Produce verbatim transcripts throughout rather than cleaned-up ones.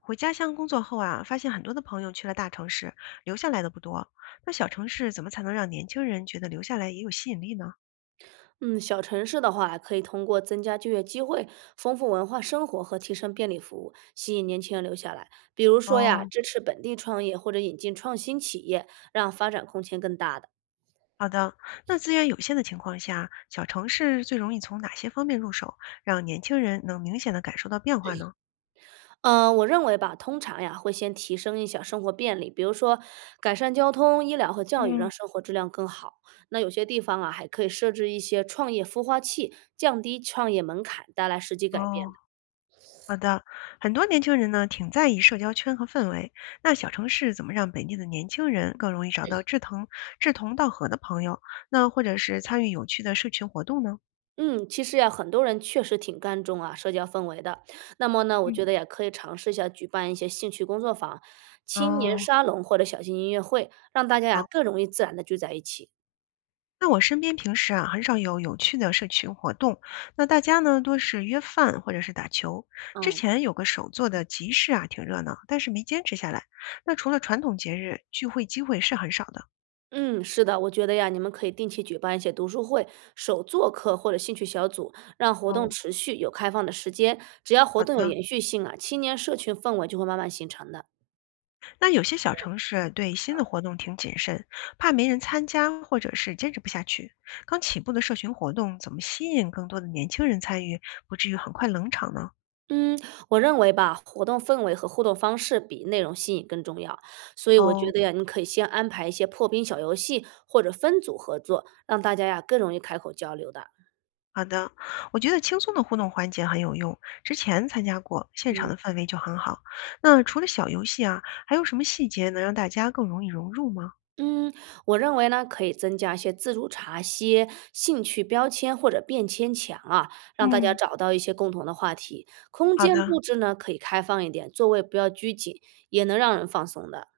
回家乡工作后啊，发现很多的朋友去了大城市，留下来的不多。那小城市怎么才能让年轻人觉得留下来也有吸引力呢？嗯，小城市的话，可以通过增加就业机会、丰富文化生活和提升便利服务，吸引年轻人留下来。比如说呀，哦，支持本地创业或者引进创新企业，让发展空间更大的。好的。那资源有限的情况下，小城市最容易从哪些方面入手，让年轻人能明显的感受到变化呢？嗯、我认为吧，通常呀会先提升一下生活便利，比如说改善交通、医疗和教育，让嗯，生活质量更好。那有些地方啊，还可以设置一些创业孵化器，降低创业门槛，带来实际改哦，变。好的。很多年轻人呢，挺在意社交圈和氛围。那小城市怎么让本地的年轻人更容易找到志同志同道合的朋友，那或者是参与有趣的社群活动呢？嗯，其实呀，很多人确实挺看重啊社交氛围的。那么呢，我嗯，觉得也可以尝试一下举办一些兴趣工作坊、青年哦，沙龙或者小型音乐会，让大家呀好。更容易自然的聚在一起。那我身边平时啊，很少有有趣的社群活动，那大家呢多是约饭或者是打球。之嗯前有个手作的集市啊，挺热闹，但是没坚持下来。那除了传统节日，聚会机会是很少的。嗯，是的，我觉得呀，你们可以定期举办一些读书会、手作课或者兴趣小组，让活动哦，持续有开放的时间。只要好活动有的。延续性啊，青年社群氛围就会慢慢形成的。那有些小城市对新的活动挺谨慎，怕没人参加或者是坚持不下去。刚起步的社群活动，怎么吸引更多的年轻人参与，不至于很快冷场呢？嗯，我认为吧，活动氛围和互动方式比内容吸引更重要，所以我觉哦，得呀，你可以先安排一些破冰小游戏或者分组合作，让大家呀更容易开口交流的。好的，我觉得轻松的互动环节很有用，之前参加过，现场嗯的氛围就很好。那除了小游戏啊，还有什么细节能让大家更容易融入吗？嗯，我认为呢，可以增加一些自助茶歇、兴趣标签或者便签墙啊，让大家嗯，找到一些共同的话题。空好间的，布置呢，可以开放一点，座位不要拘谨，也能让人放松的。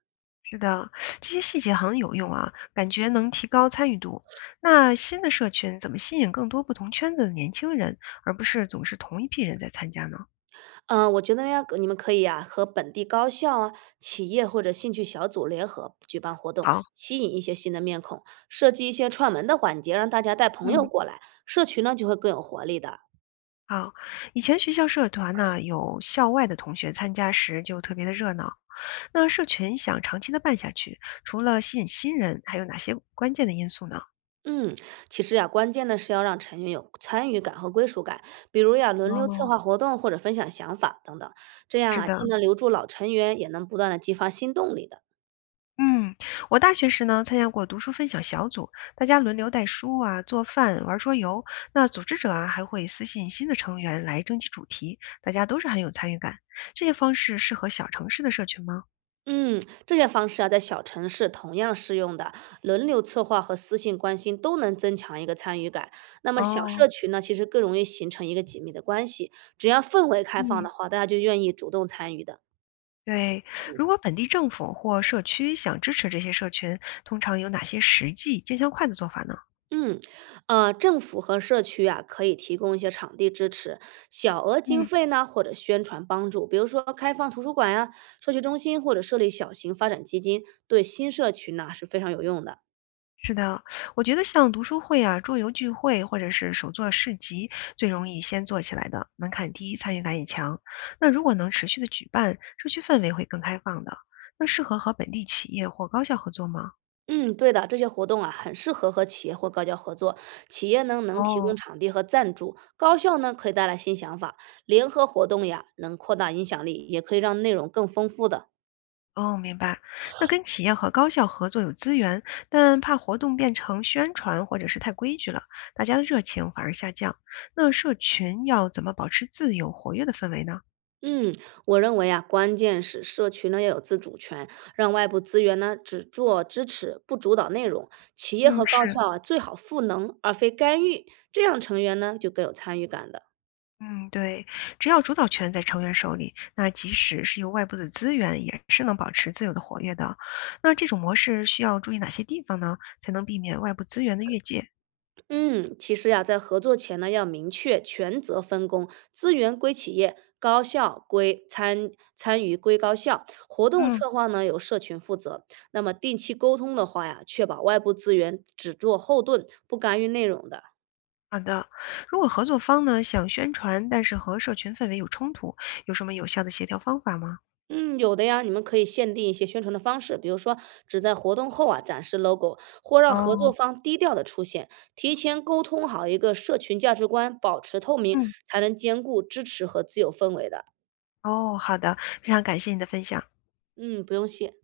是的，这些细节很有用啊，感觉能提高参与度。那新的社群怎么吸引更多不同圈子的年轻人，而不是总是同一批人在参加呢？嗯，我觉得要你们可以啊，和本地高校啊、企业或者兴趣小组联合举办活动，好。吸引一些新的面孔，设计一些串门的环节，让大家带朋友嗯，过来，社群呢就会更有活力的。好，以前学校社团呢，有校外的同学参加时就特别的热闹，那社群想长期的办下去，除了吸引新人，还有哪些关键的因素呢？嗯，其实呀、关键呢是要让成员有参与感和归属感，比如呀、轮流哦，策划活动或者分享想法等等，这样是啊，的，既能留住老成员，也能不断的激发新动力的。嗯，我大学时呢参加过读书分享小组，大家轮流带书啊、做饭、玩桌游。那组织者啊还会私信新的成员来征集主题，大家都是很有参与感。这些方式适合小城市的社群吗？嗯，这些方式啊，在小城市同样适用的，轮流策划和私信关心都能增强一个参与感。那么小哦，社群呢，其实更容易形成一个紧密的关系，只要氛围开放嗯，的话，大家就愿意主动参与的。对，如果本地政府或社区想支持这些社群，通常有哪些实际、见效快的做法呢？嗯，呃，政府和社区啊，可以提供一些场地支持，小额经嗯。费呢，或者宣传帮助，比如说开放图书馆呀、社区中心，或者设立小型发展基金，对新社群呢是非常有用的。是的，我觉得像读书会啊、桌游聚会或者是手作市集，最容易先做起来的，门槛低，参与感也强。那如果能持续的举办，社区氛围会更开放的。那适合和本地企业或高校合作吗？嗯，对的，这些活动啊，很适合和企业或高校合作。企业呢，能提供哦，场地和赞助；高校呢，可以带来新想法。联合活动呀，能扩大影响力，也可以让内容更丰富的。哦，明白。那跟企业和高校合作有资源，但怕活动变成宣传或者是太规矩了，大家的热情反而下降。那社群要怎么保持自由活跃的氛围呢？嗯，我认为啊，关键是社区呢要有自主权，让外部资源呢只做支持，不主导内容。企业嗯，和高是。校啊，最好赋能而非干预，这样成员呢就更有参与感的。嗯，对，只要主导权在成员手里，那即使是由外部的资源，也是能保持自由的活跃的。那这种模式需要注意哪些地方呢？才能避免外部资源的越界？嗯，其实呀，在合作前呢，要明确权责分工，资源归企业，高校归参参与归高校，活动嗯，策划呢由社群负责。那么定期沟通的话呀，确保外部资源只做后盾，不干预内容的。好的，如果合作方呢想宣传，但是和社群氛围有冲突，有什么有效的协调方法吗？嗯，有的呀，你们可以限定一些宣传的方式，比如说只在活动后啊展示 logo，或让合作哦，方低调的出现。提前沟通好一个社群价值观，保持透明，嗯，才能兼顾支持和自由氛围的。哦，好的，非常感谢你的分享。嗯，不用谢。